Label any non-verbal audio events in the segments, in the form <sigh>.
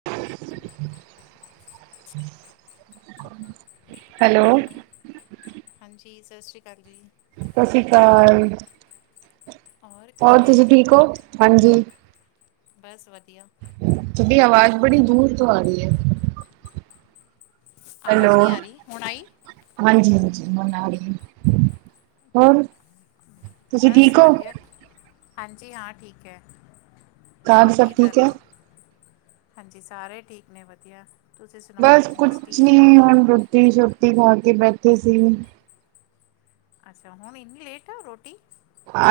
<inaudible> Hello ਹਾਂਜੀ ਜੀ ਸਤਿ ਸ਼੍ਰੀ ਅਕਾਲ ਜੀ ਸਤਿ ਸ੍ਰੀ ਅਕਾਲ ਔਰ ਹੋਰ ਕਿਵੇਂ ਤੁਸੀਂ ਠੀਕ ਹੋ ਹਾਂਜੀ ਬਸ ਵਧੀਆ ਤੁਹਾਡੀ ਆਵਾਜ਼ ਬੜੀ ਦੂਰ ਤੋਂ ਆ ਰਹੀ ਹੈ ਹੈਲੋ ਆਵਾਜ਼ ਨਹੀਂ ਆ ਰਹੀ ਹੁਣ ਆਈ ਹਾਂਜੀ ਹਾਂਜੀ ਹੁਣ ਅ ਰਹੀ ਹੈ, ਹੋਰ ਤੁਸੀਂ ਬਸ ਠੀਕ ਹੋ ਵਧੀਆ ਹਾਂਜੀ ਹਾਂ ਠੀਕ ਹੈ ਕਮ ਔਰ ਸਭ ਕੀ ਕਰ ਠੀਕ ਰਹੇ ਹੈ ਹੋ ਹਾਂਜੀ ਸਾਰੇ ਠੀਕ ਨੇ ਵਧੀਆ ਤੁਸੀਂ ਸੁਣਾਓ ਬਸ ਕੁਛ ਮਿਸਟੀ ਨੀ ਰੋਦਰੀ ਹੁਣ ਰੋਟੀ ਸ਼ੋਟੀ ਖਾ ਕੇ ਬੈਠ ਤੇ ਸੀ ਅੱਛਾ ਹੁਣ ਇੰਨੀ ਲੇਟ ਰੋਟੀ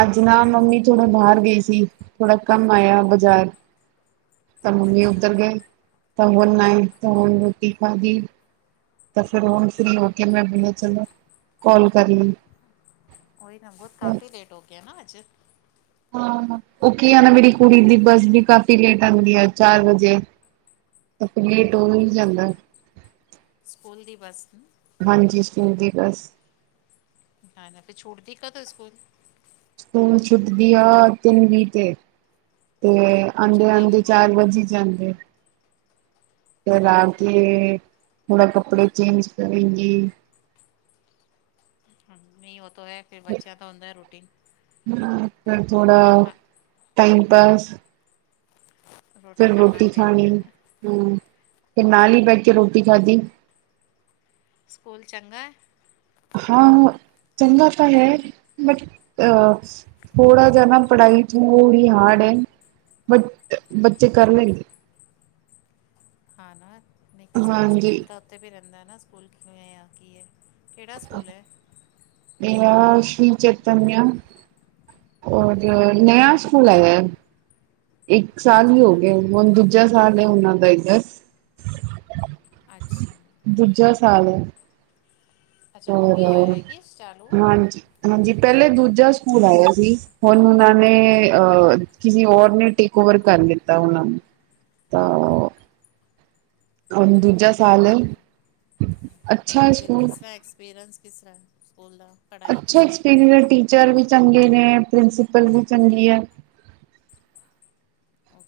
ਅੱਜ ਨਾ ਮੰਮੀ ਥੋੜਾ ਬਾਹਰ ਗਈ ਸੀ ਥੋੜਾ ਕੰਮ ਆਇਆ ਬਾਜ਼ਾਰ ਤਾਂ ਮੰਮੀ ਅੱਛਾ ਉਧਰ ਗਏ ਤਾਂ ਨਹੀਂ ਤਾਂਹੁਣ ਰੋਟੀ ਖਾਧੀ ਤਾਂ ਫਿਰ ਹੁਣ ਫਰੀ ਹੋ ਕੇ ਮੈਂ ਬੋਲ ਚਲੋ ਕਾਲ ਕਰ ਲਈ ਉਹੀ ਨਾ ਬਹੁਤ ਕਾਫੀ ਲੇਟ ਹੋ ਗਿਆ ਨਾ ਅੱਜ ਉਹ ਕੀ ਆ ਨਾ ਮੇਰੀ ਕੁੜੀ ਦੀ ਬੱਸ ਵੀ ਕਾਫੀ ਲੇਟ ਆਉਂਦੀ ਆ ਚਾਰ ਵਜੇ ਤਾਂ ਫਿਰ ਲੇਟ ਹੋ ਹੀ ਜਾਂਦਾ ਸਕੂਲ ਦੀ ਬੱਸ ਨੂੰ ਜੀ ਬਸ <inaudible> ਸਕੂਲ ਛੁੱਟਦੀਆ ਤਨ ਵੀੀਤੇ ਤੇ ਅੱਛਾ ਆਉਂਦੇ ਤਿੰਨ ਆਉਂਦੇ ਵੀਹ ਚਾਰ ਤੇ ਵਜ ਈ ਜਾਂਦੇ। ਫਿਰ ਆ ਹਾਂ ਕੇ ਠੀਕ ਹੁਣ ਕੱਪੜੇ ਚੇਂਜ ਕਰੇਂਗੀ। ਹਾਂ ਨਹੀਂ ਉਹ ਤੋਂ ਹੈ ਫਿਰ ਬੱਚਿਆਂ ਦਾ ਹੁੰਦਾ ਹੈ ਰੂਟੀਨ ਫਿਰ ਥੋੜਾ ਹਾਂ ਟਾਈਮ ਪਾਸ ਫਿਰ ਖਾਣਾ ਰੋਟੀ ਫਿਰ ਖਾਣੀ ਹੂੰ, ਫਿਰ ਓਏ ਨਾਲ ਹੀ ਓਏ ਬੈਠ ਕੇ ਰੋਟੀ ਖਾਧੀ। ਸਕੂਲ ਚੰਗਾ ਐ? ਹਾਂ ਚੰਗਾ ਤਾਂ ਹੈ ਬਟ ਅ, ਥੋੜ੍ਹਾ ਜਿਹਾ ਨਾ ਪੜ੍ਹਾਈ ਤੋਂ ਹੋ ਹੀ ਹਾਰਡ ਹੈ। ਬਟ ਬੱਚੇ ਕਰ ਲੈਣਗੇ। ਹਨਾਂ। ਨਹੀਂ ਕਿ ਸਾਨੂੰ ਹਾਂਜੀ ਸਕੂਲ ਤਾਂ ਉੱਤੇੇ ਰਹਿੰ ਬੰਦਾ ਨਾ ਸਕੂਲ ਕਿਵੇਂ ਆ ਕੀ ਐ? ਇਹ ਸ਼ ਚਤਨੀਆਂ ਔਰ ਨਿਆ ਸਕੂਲ ਆਇਆ। ਇੱਕ ਸਾਲ ਹੀ ਅੱਛਾ ਹੋ ਨਾ ਗਏ। ਹੁਣ ਦੂਜਾ ਸਾਲ ਉਹਨਾਂ ਦਾ ਇੱਧਰ ਅੱਛਾ ਦੂਜਾ ਸਾਲ ਐ। ਅੱਛਾ ਹਾਂ ਹੁਣ ਹੀ ਹੋਇਆ ਹੈ ਕਿ ਚਾਲੂ ਹਾਂ ਹਾਂਜੀ ਹਾਂਜੀ ਪਹਿਲੇ ਦੂਜੇ ਸਕੂਲ ਆਇਆ ਸੀ। ਹੁਣ ਉਹਨਾਂ ਨੇ ਅਹ ਕਿਸੀ ਔਰ ਨੇ ਟੇਕ ਓਵਰ ਕਰ ਲਿਤਾ ਉਹਨਾਂ ਨੂੰ ਤਾਂ ਹੁਣ ਦੂਜਾ ਓਕੇ ਸਾਲ ਹੈ ਓਕੇ ਅੱਛਾ ਹੈ ਹੁਣ ਫਿਰ ਸਕੂਲ ਕਿਸ ਤਰਾਂ ਐਕਸਪੀਰੀਐਂਸ ਦਾ। ਪੜ੍ਹਾਈ ਅੱਛਾ ਕਿਸ ਤਰ੍ਹਾਂ ਐਕਸਪੀਰੀਐਂਸ ਹੈ ਟੀਚਰ ਵੀ ਚੰਗੇ ਨੇ ਪ੍ਰਿੰਸੀਪਲ ਵੀ ਚੰਗੀ ਐ। ਓ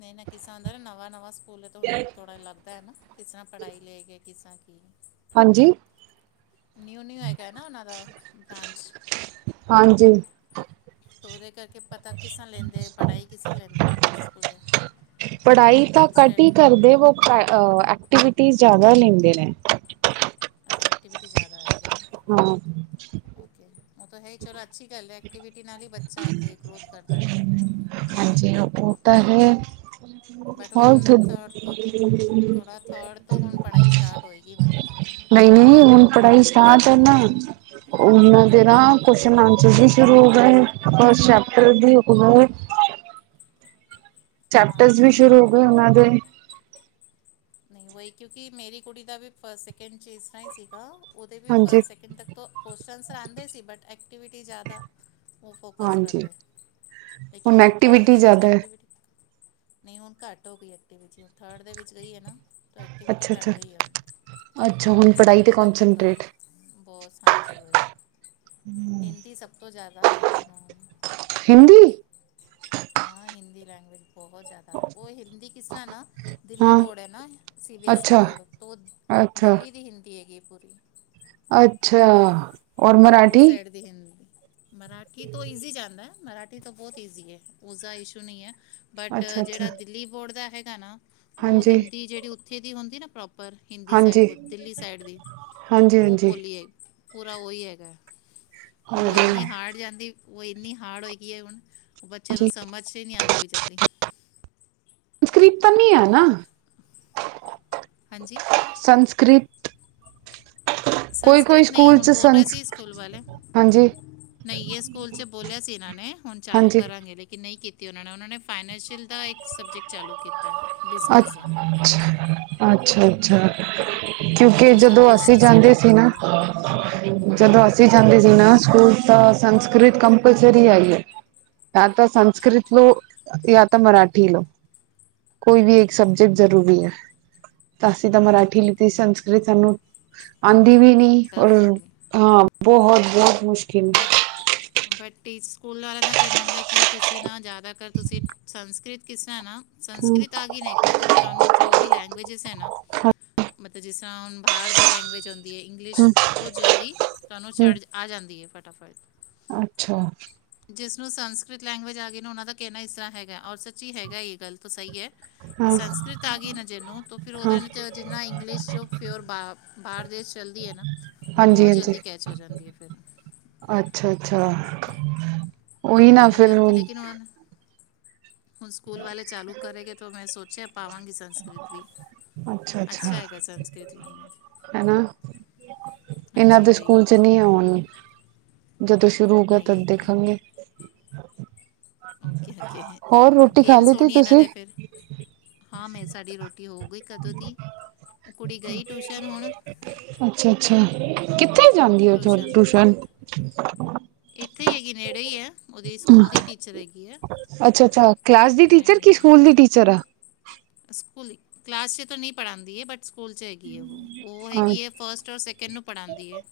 ਨਹੀਂ ਨਾ ਕਿਸ ਤਰ੍ਹਾਂ ਨਵਾਂ ਨਵਾਂ ਸਕੂਲ ਤੇ ਹੁਣ ਥੋੜ੍ਹਾ ਲੱਗਦਾ ਹੈ ਨਾ ਕਿਸ ਤਰ੍ਹਾਂ ਪੜ੍ਹਾਈ ਲੈ ਕੇ ਕਿਸ ਤਰ੍ਹਾਂ ਕਿ ਹਾਂਜੀ। ਨਿਊ ਨਿਊ ਹੈਗਾ ਨਾ ਉਹਨਾਂ ਦਾ ਬ੍ਰਾਂਚ। ਹ ਉਹਦੇ ਕਰ ਕਿ ਪਤਾ ਕਿਸ ਤਰ੍ਹਾਂ ਲੈਂਦੇ ਪੜ੍ਹਾਈ ਕਿਸ ਤਰ੍ਹਾਂ ਲੈਂਦੇ ਉਹਨੂੰ ਸਕੂਲੇ ਪੜ੍ਹਾਈ ਤਾਂ ਘੱਟ ਸਟੱਡੀ? ਹੀ ਕਰਦੇ ਵੋ ਐਕਟੀਵਿਟੀ ਜ਼ਿਆਦਾ ਲੈਂਦੇ ਨੇ। ਅੱਛਾ ਐਟੀਵਿਟੀ ਜ਼ਿਆਦਾ ਐ। ਹਾਂ ਓਕੇ ਉਹ ਤਾਂ ਹੈ ਚਲੋ ਅੱਛੀ ਗੱਲ ਹੈ। ਐਕਟੀਵਿਟੀ ਨਾਲ ਹੀ ਬੱਚਾ ਅੱਗੇ ਗਰੋਥ ਕਰਦਾ ਐ ਜਲਦੀ। ਹੋਰਥ ਨਹੀਂ ਨਹੀਂ ਹੁਣ ਪੜ੍ਹਾਈ ਤਾਂ ਨਾ ਉਹਨਾਂ ਤੇਰਾ ਕੁਸ਼ਚਨ ਆਨਸਰ ਵੀ ਸ਼ੁਰੂ ਹੋ ਗਏ ਫਸਟ ਚੈਪਟਰ ਦੀ ਹੋ ਗੇ। ਚੈਪਟਰਸ ਵੀ ਸ਼ੁਰੂ ਹੋ ਗਏ ਉਹਨਾਂ ਦੇ। ਨਹੀਂ ਉਹੀ ਕਿਉਂਕਿ ਮੇਰੀ ਕੁੜੀ ਦਾ ਵੀ ਫਸੱਟ, ਸੈਕਿੰਡ 'ਚ ਇਸ ਤਰ੍ਹਾਂ ਹੀ ਸੀਗਾ। ਉਹਦੇ ਵੀ ਹਾਂਜੀ ਫਰਸ਼ਟ, ਸਕਿੰਡ ਤੱਕ ਤੋਂ ਕੋਸਚਨ ਅਣਸਰ ਆਂਦੇ ਸੀ, ਬਟ ਐਕਚ ਐਕਟੀਵਿਟੀ ਜ਼ਿਆਦਾ। ਉਹ ਫੋਕਸ ਹਾਂਜੀ ਕਰਦੇ, ਲੇਕਿਨ ਹੁਣ ਥਰਡ ਐਕਟੀਵਿਟੀ ਦੇ ਵਿੱਚ ਜ਼ਿਆਦਾ ਹੈ। ਐਕਟਿਵਿਟੀ ਨਹੀਂ ਹੁਣ ਘੱਟ ਹੋ ਗਈ ਐਕਟੀ ਵਿੱਚ, ਹੁਣ ਥਰਡ ਦੇ ਵਿੱਚ ਗਈ ਹੈ ਨਾ। ਐਕਟੀਵਿਟੀ ਅੱਛਾ ਘੱਟ ਅੱਛਾ ਗਈ ਏ, ਅੱਛਾ ਹੁਣ ਪੜ੍ਹਾਈ ਤੇ ਸਟੱਡੀ ਦਾ ਫੋਕਸ ਕੋਂਸਟਰੇਟ ਬਹੁਤ, ਹਾਂਜੀ ਓਹੀ ਹਿੰਦੀ ਸਭ ਤੋਂ ਜ਼ਿਆਦਾ ਦਾ <unintelligible> ਨਾਲ ਹਿੰਦੀ। ਹਾਂ ਹਿੰਦੀ। ਲੈਂਗਵੇਏਜ। ਬਹੁਤ ਜ਼ਿਆਦਾ ਉਹ ਹਿੰਦੀ ਕਿਸ ਤਰ੍ਹਾਂ ਨਾ ਦਿੱਲੀ ਹਾਂ ਬੋਰਡ ਹੈ ਨਾ ਸੀ ਬੀ ਐਸ ਈ ਅੱਛਾ ਬੋਰਡ ਤੋਂ ਅੱਛਾ ਦਿੱਲੀ ਦੀ ਹਿੰਦੀ ਹੈਗੀ। ਹੋਰ ਜੀ। ਅੱਛਾ। ਔਰ ਵੋ ਮਰਾਠੀ ਸਾਈਡ ਦੀ ਹਿੰਦੀ। ਮਰਾਠੀ ਤੋਂ ਈਜ਼ੀ ਜਾਂਦਾ, ਮਰਾਠੀ ਤੋਂ ਬਹੁਤ ਈਜ਼ੀ ਏ, ਉਸਦਾ ਇਸ਼ੂ ਨਹੀਂ ਹੈ। ਬਟ ਅੱਛਾ ਅੱਛਾ ਜਿਹੜਾ ਦਿੱਲੀ ਬੋਰਡ ਦਾ ਹੈਗਾ ਨਾ। ਵੋ ਹਾਂਜੀ ਹਿੰਦੀ ਜਿਹੜੀ ਓਥ ਬੱਚੇ ਦੀ ਹੁੰਦੀ ਏ ਨਾ ਪ੍ਰੋ ਪਰ ਹਿੰਦੀ ਸਾਈ ਹਾਂਜੀ ਦਿੱਲੀ ਸਾਈਡ ਦੀ ਹਾਂਜੀ ਉਹ ਹਾਂਜੀ ਬੋਲੀ ਆਈ। ਪੂਰਾ ਉਹੀ ਹੈਗਾ। <unintelligible> ਵੋਂ ਇੰਨੀ ਹਾਂਜੀ ਹਾਰਡ ਜਾਂਦੀ। ਵੋਂ ਇੰਨੀ ਹਾਰਡ ਹੋਏਗੀ ਏ ਹੁਣ। ਬੱਚਿਆਂ ਨੂੰ ਸਮਝ 'ਚ ਨਹੀਂ ਆਉਂਦੀ। ਚੱਲੀ। <unintelligible> ਹੀ ਆ ਨਾ। ਹਾਂਜੀ। ਕ੍ਰਿਪ ਸੰਸਕ੍ਰਿਤ ਨਹੀਂ ਹੁਣ ਬੋਲ ਰਹੇ ਸੀ ਸਕੂਲ ਵਾਲੇ, ਹਾਂਜੀ ਨਹੀਂ ਇਹ ਸਕੂਲ 'ਚ ਬੋਲਿਆ ਸੀ ਇਹਨਾਂ ਨੇ ਹੁਣ ਚਾਲੂ ਹਾਂਜੀ ਕਰਾਂਗੇ, ਲੇਕਿਨ ਨਹੀਂ ਕੀਤੀ। ਅਤੇ ਉਹਨਾਂ ਨਾਲ਼ ਉਹਨਾਂ ਨੇ। ਫਾਈਨੈਂਸ਼ੀਅਲ ਦਾ ਇੱਕ ਸਬਜੈਕਟ ਚਾਲੂ ਕੀਤਾ, ਅ ਬਿਜ਼ਨਸ ਦਾ। ਅੱਛਾ ਅੱਛਾ। ਕਿਉਂਕਿ ਜਿਸ ਦਾ ਜਦੋਂ ਅਸੀਂ ਬਿਜ਼ਨਸ ਦੇ ਜਾਂਦੇ ਸੀ ਟੌਪਿਕ ਨਾ। ਤੇ ਜਦੋਂ ਹਾਂ ਅਸੀਂ ਜਾਂਦੇ ਸੀ ਨਾ। ਸਕੂਲ ਤਾਂ ਸੰਸਕ੍ਰਤ ਕੰਪਲਸਰੀ ਹੈਗੀ ਹੈ। ਯਾਂ ਤਾਂ ਸੰਸਕ੍ਰਤ ਲੋ ਜਾਂ ਤਾਂ ਮਰਾਠੀ ਲੋ। ਕੋਈ ਵੀ ਸਬਜੈਕਟ ਹਾਂ ਜ਼ਰੂਰੀ ਹੈ। ਤਾਂ ਅਸੀਂ ਤਾਂ ਮਰਾਠੀ ਓਕੇ ਲਿੱਤੀ। ਓਕੇ ਸੰਸਕ੍ਰਿਤ ਸਾਨੂੰ ਅੰਤ ਦੀ ਵੀ ਨ ਔਰ ਟਫ ਜਾਂਦੀ ਹਾਂ ਬਹੁਤ <unintelligible> ਬਟ, ਬਟ ਟੇਸ ਸਕੂਲ ਵਾਲਿਆਂ ਦਾ ਕਹਿਣਾ ਹੁੰਦਾ ਕਿ ਤੁਸੀਂ ਨਾ ਜ਼ਿਆਦਾਤਰ ਤੁਸੀਂ ਸੰਸਕ੍ਰਿਤ ਕਿਸ ਤਰ੍ਹਾਂ ਨਾ ਹਮ ਸੰਸਕ੍ਰਿਤ ਆ ਗਈ ਨਾ ਇੱਕ ਵਾਰ ਤੋਂ ਫਿਰ ਤੁਹਾਨੂੰ ਜੋ ਵੀ ਲੈਂਗੁਏਜਿਸ ਹੈ ਨਾ, ਮਤਲਬ ਜਿਸ ਤਰ੍ਹਾਂ ਹੁਣ ਬਾਹਰ ਦੀ ਲੈਂਗੁਏਜ ਹੁੰਦੀ ਏ। ਇੰਗਲਿਸ਼ ਹਮ ਬਹੁਤ ਜਲਦੀ ਤੁਹਾਨੂੰ ਹਮ ਚੜ ਆ ਜਾਂਦੀ ਹੈ। ਟਫੜ ਅੱਛਾ। ਜਿਸ ਨੂੰ ਸੰਸਕ੍ਰਿਤ ਲੈਂਗੁਏਜ ਆ ਗੀ ਨਾ, ਉਹਨਾਂ ਦਾ ਕਹਿਣਾ ਇਸ ਤਰ੍ਹਾਂ ਹੈਗਾ, ਔਰ ਸੱਚੀ ਹੈਗਾ ਇਹ ਗੱਲ ਤਾਂ ਸਹੀ ਹੈ। ਕਿ ਹਾਂ ਸੰਸਕ੍ਰਿਤ ਆ ਗਈ ਨਾ ਜਿਹਨੂੰ ਫਿਰ ਉਹਦੇ ਹਾਂ ਜਿੰਨਾ ਇੰਗਲਿਸ਼ ਜੋ ਫਿ ਬਾਹਰ ਦੇਸ਼ ਚਲਦੀ ਹੈ ਨਾ, ਉਹ ਹਾਂਜੀ ਬਹੁਤ ਹਾਂਜੀ ਜਲਦੀ ਕੈਚ ਹੋ ਜਾਂਦੀ ਹੈ ਫਿਰ ਅੱਛਾ, ਅੱਛਾ। ਉਹੀ ਤੋ ਨਾ ਉਹਦੇ ਫਿਰ ਕਰਕੇ ਹੁਣ ਲੇਕਿਨ ਹੁਨ ਹੁਣ ਸਕੂਲ ਵਾਲੇ ਚਾਲੂ ਕਰੇਗੇ ਤੋ ਮੈਂ ਸੋਚ ਪਾਵਾਂਗੀ ਸੰਸਕ੍ਰਤ ਵੀ। ਅੱਛਾ ਹੈਗਾ ਸੰਸਕ੍ਰਿਤ ਵੀ। ਹਨਾ ਇਹਨਾਂ ਹਾਂਜੀ, ਦੇ ਵਹੀ। ਸਕੂਲ ਚ ਨਹੀਂ ਆਉਣ ਜਦੋਂ ਸ਼ੁਰੂ ਹੋਗਾ ਨਹੀਂ ਤਦ ਹੈ ਕਿ ਦੇਖਾਂਗੇ ਓਕੇ ਹੋਰ ਰੋਟੀ ਖਾ ਗੇਮਸ ਲਈ ਤੀ ਹੋਣੀ ਇਹ ਤੁਸੀਂ ਦੇ ਫਿਰ ਹਾਂ, ਮੈਂ ਸਾਡੀ ਰੋਟੀ ਹੋ ਗਈ ਕਦੋਂ ਦੀ। ਉਹ ਕੁੜੀ ਗਈ ਟਿਊਸ਼ਨ ਹੁਣ। ਅੱਛਾ, ਅੱਛਾ ਕਿ ਕਿੱਥੇ ਜਾਂਦੀ ਥ ਟਿਊਸ਼ਨ। ਇੱਥੇ ਹੈਗੀ ਨੇੜੇ ਈ ਏ। ਅੱਛਾ, ਅੱਛਾ। ਕਲਾਸ ਦੀ ਟੀਚਰ, ਨੇੜੇ ਕੇ ਹੀ ਹੈ ਸਕੂਲ ਦੀ ਟੀਚਰ ਆ। ਸਕੂਲ। ਕਲਾਸ ਚ ਨਹੀਂ ਪੜਾਂਦੀ ਬਟ ਸਕੂਲ ਚ ਹੈਗੀ ਐ ਉਹ। ਉਹ ਆ ਹੈਗੀ ਹੈ ਫਸਟ ਔਰ ਸੈਕਿੰਡ ਨੂੰ ਪੜਾਂਦੀ ਹੈ।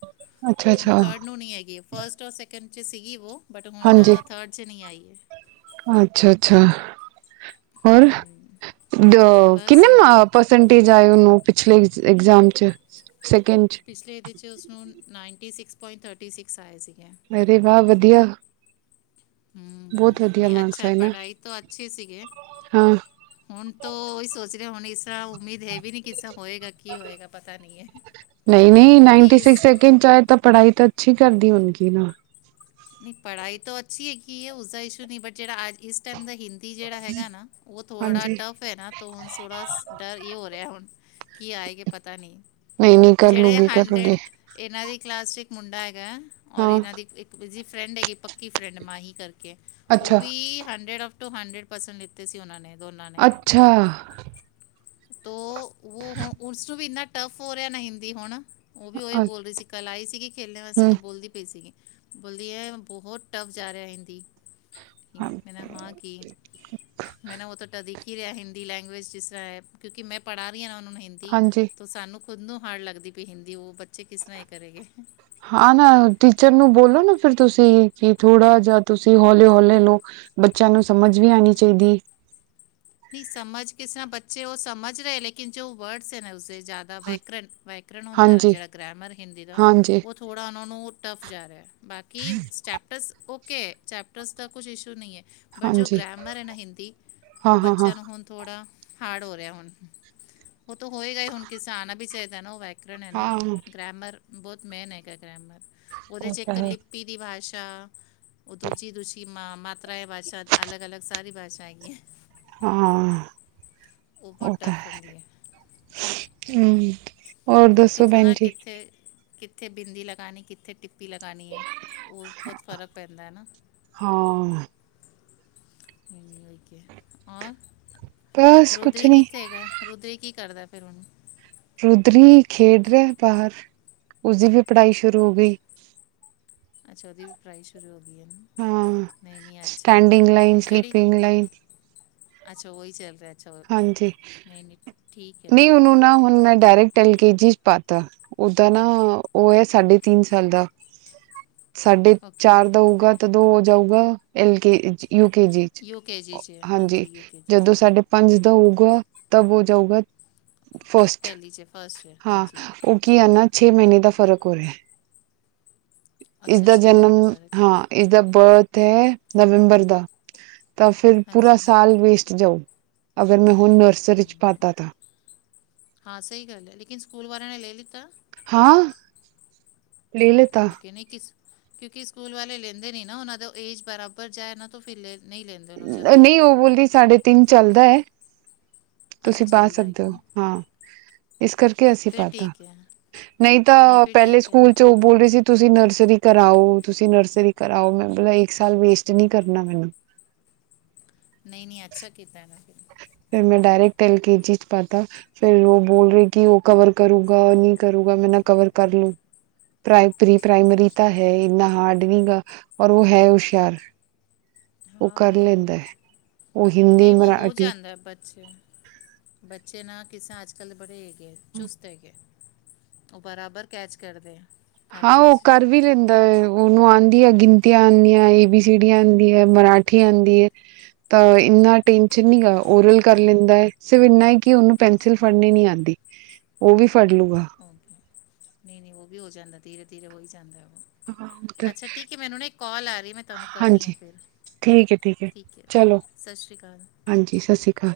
ਹੁਣ ਅੱਛਾ-ਅੱਛਾ, ਥਰਡ ਨੂੰ ਨੀ ਹੈਗੀ ਹੈ ਫਸਟ ਆਰ ਸੇ ਕੰਡ 'ਚ ਸੀਗੀ ਵੋ ਬਟ ਹੁਣ ਥਰਡ ਚ ਨਹੀਂ ਆਈ। ਹੈ ਅੱਛਾ, ਅੱਛਾ। ਹੋਰ ਹਾਂਜੀ ਹਾਂਜੀ। ਦ ਬਸ ਕਿੰਨੇ ਵਧੀਆ ਪਰਸੈਂਟੇਜ ਆਏ ਉਹਨੂੰ? ਪਿਛਲੇ ਐਗਜ਼ਾਮ 'ਚ? ਸੈਕਿੰਡ ਚ ਪਿਛਲੇ ਇਹਦੇ ਚ ਉਸਨੂੰ ਪੁਆਇੰ ਥਰਟੀ ਸਿਕਸ ਆਏ ਸੀਗੇ। ਅਰੇ ਵਾਹ ਵਧੀਆ। ਬਹੁਤ ਹਮਹੀ ਵਧੀਆ ਨਹੀਂ ਮਾਰਕਸ ਅੱਛਾ ਆਏ ਨਾ ਪੜ੍ਹਾਈ ਤੋਂ ਅੱਛੇ ਸੀਗੇ ਹਾਂ ਹੁਣ ਤਾਂ ਉਹੀ ਸੋਚ ਹੁਣ ਇਸ ਤਰ ਉਮੀਦ ਹੈ ਵੀ ਨੀ ਕਿਸ ਨਹੀਂ ਨਹੀਂ ਕਿਉਂਕਿ ਨਾਈਨਟੀ ਇਸ ਸਿਕਸ ਸੈਕਿੰਡ ਚ ਆ ਹੈ ਤਾਂ ਪੜ੍ਹਾਈ ਤਾਂ ਅੱਛੀ ਕਰਦੀ ਹੋਣਗੀ ਨਾ। ਨਹੀਂ ਪੜ੍ਹਾਈ ਤੋਂ ਅੱਛੀ ਹੈਗੀ ਹੈ ਉਸਦਾ ਇਸ਼ੂ ਨਹੀਂ ਬਟ ਜਿਹੜਾ ਅੱਜ ਇਸ ਟਮ ਦਾ ਹਿੰ ਜਿਹੜਾ ਹੈਗਾ ਨਾ ਉਹ ਥੋੜਾ ਹਾਂਜੀ ਟਫ ਹੈ ਨਾ ਹੁਣ ਥੋੜਾ ਡਰ ਇਹ ਹੋ ਰਿਹਾ ਹੁਣ ਕੀ ਆਏਗਾ ਪਤਾ ਨਹੀਂ। ਨਹੀਂ ਨਹੀਂ ਕਰ ਲੂਗੀ ਕਰ ਲੂਗੇ। ਪਲਾਸਟਿਕ ਮੁੰਡਾ ਹੈ। ਗਾ ਔਰ ਇਹਨਾਂ ਦੀ ਫਰੈਂਡ ਹੈਗੀ ਪੱਕੀ ਫਰੈਂਡ ਮਾਂਹੀ ਕਰਕੇ ਉਹ ਵੀ ਹੰਡਰਡਫ ਟੂ ਹੰਡਰਡ ਪਰਸੈਂਟ ਲਿੱਤੇ ਸੀ ਉਹ ਨੇ। ਅੱਛਾ। ਤ ਉਹ ਹੁਣ ਉਸਨੂੰ ਵੀ ਇੰਨਾ ਟਫ ਹੋ ਰਿਹਾ ਨਾ ਹਿੰਦੀ ਹੁਣ ਉਹ ਵੀ ਉਹੀ ਬੋਲ ਰਹੀ ਸੀ ਕੱਲ ਆਈ ਸੀਗੀ ਖੇਲਣੇ ਵਾਸਤੇ ਹੂੰ ਤਾਂ ਬੋਲਦੀ ਪਈ ਸੀਗੀ। ਬੋਲਦੀ ਹੈ ਬਹੁਤ ਟਫ ਜਾ ਰਿਹਾ ਹਿੰਦੀ। ਮੈਂ ਨਾ ਹਾਂ ਕਿ ਮੈਂ ਨਾ ਉਹ ਤਾਂ ਟਧ ਹੀ ਰਿਹਾ ਹਿੰਦੀ ਲੈਂਗੁਏਜ ਜਿਸ ਤ੍ਹਾਂ ਹੈ ਕਿਉਂਕਿ ਮੈਂ ਪੜ੍ਹਾ ਉਹਨਾਂ ਨੂੰ ਹਿੰਦੀ ਹਾਂਜੀ ਤੋਂ ਸਾਨੂੰ ਖੁਦ ਨੂੰ ਹਾਰਡ ਲੱਗਦੀ ਪ ਹਿੰਦੀ ਉਹ ਬੱਚੇ ਕਿਸ ਤਰ੍ਹਾਂ ਹੀ ਕਰੇ ਗ। ਹਾਂ ਨਾ ਟੀਚਰ ਨੂੰ ਬੋਲੋ ਨਾ? ਫਿਰ ਤੁਸੀਂ ਕਿ ਥੋੜਾ ਜਿਹਾ ਤੁਸੀਂ ਹੌਲੇ ਹੌਲੇ ਲ ਬੱਚਿਆਂ ਨੂੰ ਸਮਝ ਵੀ ਆਉਣੀ ਚਾਹੀਦੀ। ਨਹੀਂ ਸਮਝ ਕਿਸ ਤਰ੍ਹਾਂ ਬੱਚੇ ਉਹ ਸਮਝ ਰਹੇ ਲੇਕਿਨ ਜੋ ਵਰਡਸ ਹੈ ਉਸਦੇ ਜ਼ਿਆਦਾ ਵੈਕਰਨ ਵੈਕਰਨ ਹੁੰਦਾ ਨਾ ਹਾਂਜੀ ਜਿਹੜਾ ਗ੍ਰੈਮਰ ਹਿੰਦੀ ਦਾ ਹਾਂਜੀ ਉਹ ਥੋੜ੍ਹਾ ਉਹਨਾਂ ਨੂੰ ਟੱਫ ਜਾ ਰਿਹਾ ਬਾਕੀ ਸਟੈਪਟਸ ਉਹ ਓ ਚੈਪਟਰਸ ਦਾ ਕੁਛ ਇਸ਼ੂ ਨਹੀਂ ਹੈ। ਬਟ ਜੋ ਹਾਂਜੀ ਗ੍ਰਮਰ ਹੈ ਨਾ ਹਿੰਦੀ ਹਾਂ ਉਹ ਬੱਚਾ ਹਾਂ ਹਾਂ ਚਲ ਹੁਨ ਥੋੜਾ ਹਾਰਡ ਹੋ ਰਿਹਾ ਹੁਣ ਉਹ ਤਾਂ ਹੋਏਗਾ ਹੀ ਹੁਣ ਕਿਸੇ ਆਣਾ ਵੀ ਚਾਹੀਦਾ <unintelligible> ਹਾਂ <unintelligible> ਬਹੁਤ ਮੇਨ ਹੈ। ਕਰ ਗਰਾਮਰ ਉਹਦੇ ਉਹ ਚ ਤਾਂ ਇੱਕ ਹੈ ਲਿਪੀ ਦੀ ਵਾਜ ਹਾ ਦੂਜੀ ਤੂਸੀ ਮਾ ਮਤ ਪਰਾਏ ਵਾਚਕ ਅਲਗ ਅਲਗ ਸਾਰੀ ਭਾਸ਼ਾ ਚਾਹੀਏ ਹਾਂ ਉਪਰੋ ਟਪ ਆਂਦੀ ਹੈ। ਹੂ ਹੋਰ ਉਹ ਦੱਸੋ ਕਿੱਥੇ ਨਾ ਭੈਨਜੀ ਕਿੱਥੇ ਕਿੱਥੇ ਬਿੰਦੀ ਲਗਾਉਣੀ ਕਿੱਥੇ ਟੀ ਲਗਾਉਣੀ ਹੇ ਉਹ ਬਹੁਤ ਫ਼ਰਕ ਪੈਂਦਾ ਹੈ। ਹਾਂ <unintelligible> ਬਸ ਕੁਛ ਰੁਦਰੀ ਨੀ ਕਿੱਥੇ ਹੈਗਾ ਰੁਦਰੀ ਕੀ ਕਰਦਾ <unintelligible> ਰੁਦਰੀ ਖੇਡ ਰਿਹਾ ਬਾਹਰ ਉਸਦੀ ਵੀ ਪੜ੍ਹਾਈ ਸ਼ੁਰੂ ਹੋ ਗਈ। ਅੱਛਾ ਉਹਦੀ ਵੀ ਪ੍ਰਾਈ ਸ਼ੁਰੂ ਹੋ ਗਈ। ਹੈ ਨਾ ਹਾਂ ਨਹੀਂ ਨਹੀਂ ਅੱਛਾ ਹੈ ਨਾ ਸਟੈਂਡੀਿੰਗ ਲਾਈਨ ਹੁਣ ਕਿਹੜੀ ਸਲੀਪਿੰਗ ਲਾਈਨ ਅੱਛਾ ਉਹੀ ਚੱਲ ਰਿਹਾ ਅੱਛਾ ਉਹ- ਹਾਂਜੀ ਨਹੀਂ ਨਹੀਂ ਠੀਕ ਹੈ ਨਹੀ ਫਿਰ ਉਹਨੂੰ ਨਾ ਹੁਣ ਮੈਂ ਡਾਇਰੈਕਟ ਐਲਕੇ ਜੀ ਪਾਤਾ ਓਦਾ ਨਾ ਉਹ ਹੈ ਸਾਢੇ ਤਿਨ ਸਾਲ ਦਾ ਸਾਢੇ ਓਕੇ ਚਾਰ ਦਾ ਹੋਊਗਾ ਤਾਂਦੋਂ ਜਾਊਗਾ ਐਲ ਕੇ ਯੂਕੇ ਜੀ ਚ ਯੂ ਕੇ ਜੀ 'ਚ ਹੈ, ਹਾਂਜੀ ਯੂ ਕੇ ਜੀ 'ਚ ਜਦੋਂ ਸਾਡੇ ਜਦੋਂ ਹੋਊਗਾ ਤਬ ਹੋ ਜਾਊਗਾ ਫਸਟ ਪਹਿਲੀ 'ਚ ਫਸਟ ਹੈ ਹਾਂ ਹਾਂਜੀ ਉਹ ਕੀ ਹੈ। ਨਾ ਛੇ ਮਹੀਨੇ ਦਾ ਫ਼ਰਕ ਹੋ ਰਿਹਾ ਅੱਛਾ ਇਸਦਾ ਜਨਮ ਮਹੀਨੇ ਦਾ ਫਰਕ ਹਾਂ ਇਸਦਾ ਬਰਥ ਹੈ। ਨਵੰਬਰ ਦਾ ਤਾਂ ਫਿਰ ਪੂਰਾ ਹਾਂਜੀ ਸਾਲ ਵੇਸਟ ਜਾਓ ਅਗਰ ਨਹੀ। ਹਾਂ, ਸਹੀ ਗੱਲ ਹੈ ਲੇਕਿਨ ਸਕੂਲ ਵਾਲਿਆਂ ਨੇ ਲੇ ਲ ਤਾਂ ਹਾਂ। ਲੈ ਲਤਾ। ਓਕੇ ਨਹੀਂ ਕਿਸ ਕਿਉਂਕਿ ਸਕੂਲ ਵਾਲੇ ਲੈਂਦੇ ਨੀ ਨਾ ਓਨਾਂ ਤੋ ਏਜ ਬਰਾਬਰ ਜਾਂਏ ਏਨਾਂ ਤੋਂ ਫੇਰ ਲ ਨਹੀਂ ਉਹ ਬੋਲੀ ਸਾਢੇ ਤਿੰਨ ਚੱਲਦਾ ਹੈ। ਅੱਛਾ ਤੁਸੀਂ ਪਾ ਚੱਲਦਾ ਹੈ ਸਕਦੇ ਓ ਕਿ ਹਾਂ। ਏਸ ਕਰਕੇ ਅਸੀਂ ਫਿਰ ਪਾਤਾ ਠੀਕ ਹੈ ਨਹੀਂ ਤਾਂ ਫਿਰ ਪੈਲੇ ਠੀਕ ਸਕੂਲ ਚ ਉਹ ਬੋਲ ਰਹੇ ਸੀ। ਤੁਸੀਂ ਨਰਸਰੀ ਕਰਾਓ-ਤੁਸੀਂ ਨਰਸਰੀ ਕਰਾਓ, ਮੈਂ ਮਤਲਬ ਇੱਕ ਸਾਲ ਵੇਸਟ ਨੀ ਕਰਨਾ ਮੈਨੂੰ ਨਈ-ਨਈ ਅੱਛਾ ਕੀਤਾ ਇਹਨਾਂ ਫਿਰ ਮੈਂ ਡਾਇਰੈਕਟ ਐਲ ਕੇ ਜ ਚ ਪਾਤਾ ਫੇਰ ਉਹ ਬੋਲ ਰਹੇ ਕਿ ਉਹ ਕਵਰ ਕਰੂਗਾ ਨ ਕਰੂਗਾ ਮੈਂ ਨਾ ਕਵਰ ਕਰ ਲੋ ਪ੍ਰੀ ਪ੍ਰਾਈਮਰੀ ਤਾਂ ਹੈ ਇੰਨਾ ਹਾਰਡ ਨ ਗਾ ਔਰ ਉਹ ਹੈ ਹੁਸ਼ਿਆਰ। ਉਹ ਕਰ ਲੈਂਦਾ ਹੈ ਉਹ ਹਿੰਦੀ ਮਰਾਠ ਜਾਂਦਾ ਬੱਚੇ ਬੱਚੇ ਨਾ ਕਿਸਾਂ ਅੱਜ-ਕੱਲ੍ਹ ਬੜੇ ਏ ਚੁਸਤ ਹੇਗਾ ਓ ਬਰਾਬਰ ਕੈਚ ਕਰਦੇ ਹਾਂ, ਓ ਕਰ ਵੀ ਲੈਂਦਾ ਐ ਓਨੂੰ ਆਉਂ ਗਿਣਤੀਆਂ ਆਂਦੀਆਂ, ਏ ਬੀ ਸੀ ਡੀ ਆਂਦੀ ਏ, ਮਰਾਠੀ ਆਂਦੀ ਏ, ਤਾਂ ਇੰਨਾ ਟੈਂਨਸ਼ਨ ਨੀਗਾ। ਔਰਲ ਕਰ ਲੈਂਦਾ ਹੈ ਸਿਰਫ ਇੰਨਾ ਏ ਕਿ ਔਨੂੰ ਪੈਨਸਿਲ ਫੜਨ ਨੀ ਆਂਦੀ। ਔ ਵੀ ਫ ਨਹੀਂ ਨਹੀਂ ਉਹ ਵੀ ਹੋ ਜਾਂਦਾ। ਧੀਰੇ-ਧੀਰੇ ਹੋ ਹੀ ਜਾਂਦਾ। ਅੱਛਾ ਠੀਕ ਏ ਮੈਨੂੰ ਨਾ ਇੱਕ ਕਾਲ ਆ ਰਹੀ। ਮੈਂ ਤੁਹਾਨੂੰ ਕਰਨੀ ਆ ਹਾਂਜੀ ਫੇਰ। ਠੀਕ ਹੈ ਹੈ ਠੀਕ ਏ ਔ, ਕੇ ਚਲੋ ਸਸ਼ ਸ੍ਰੀ ਕਾਲ। ਹਾਂਜੀ ਸਤਿ ਸ਼੍ਰੀ ਅਕਾਲ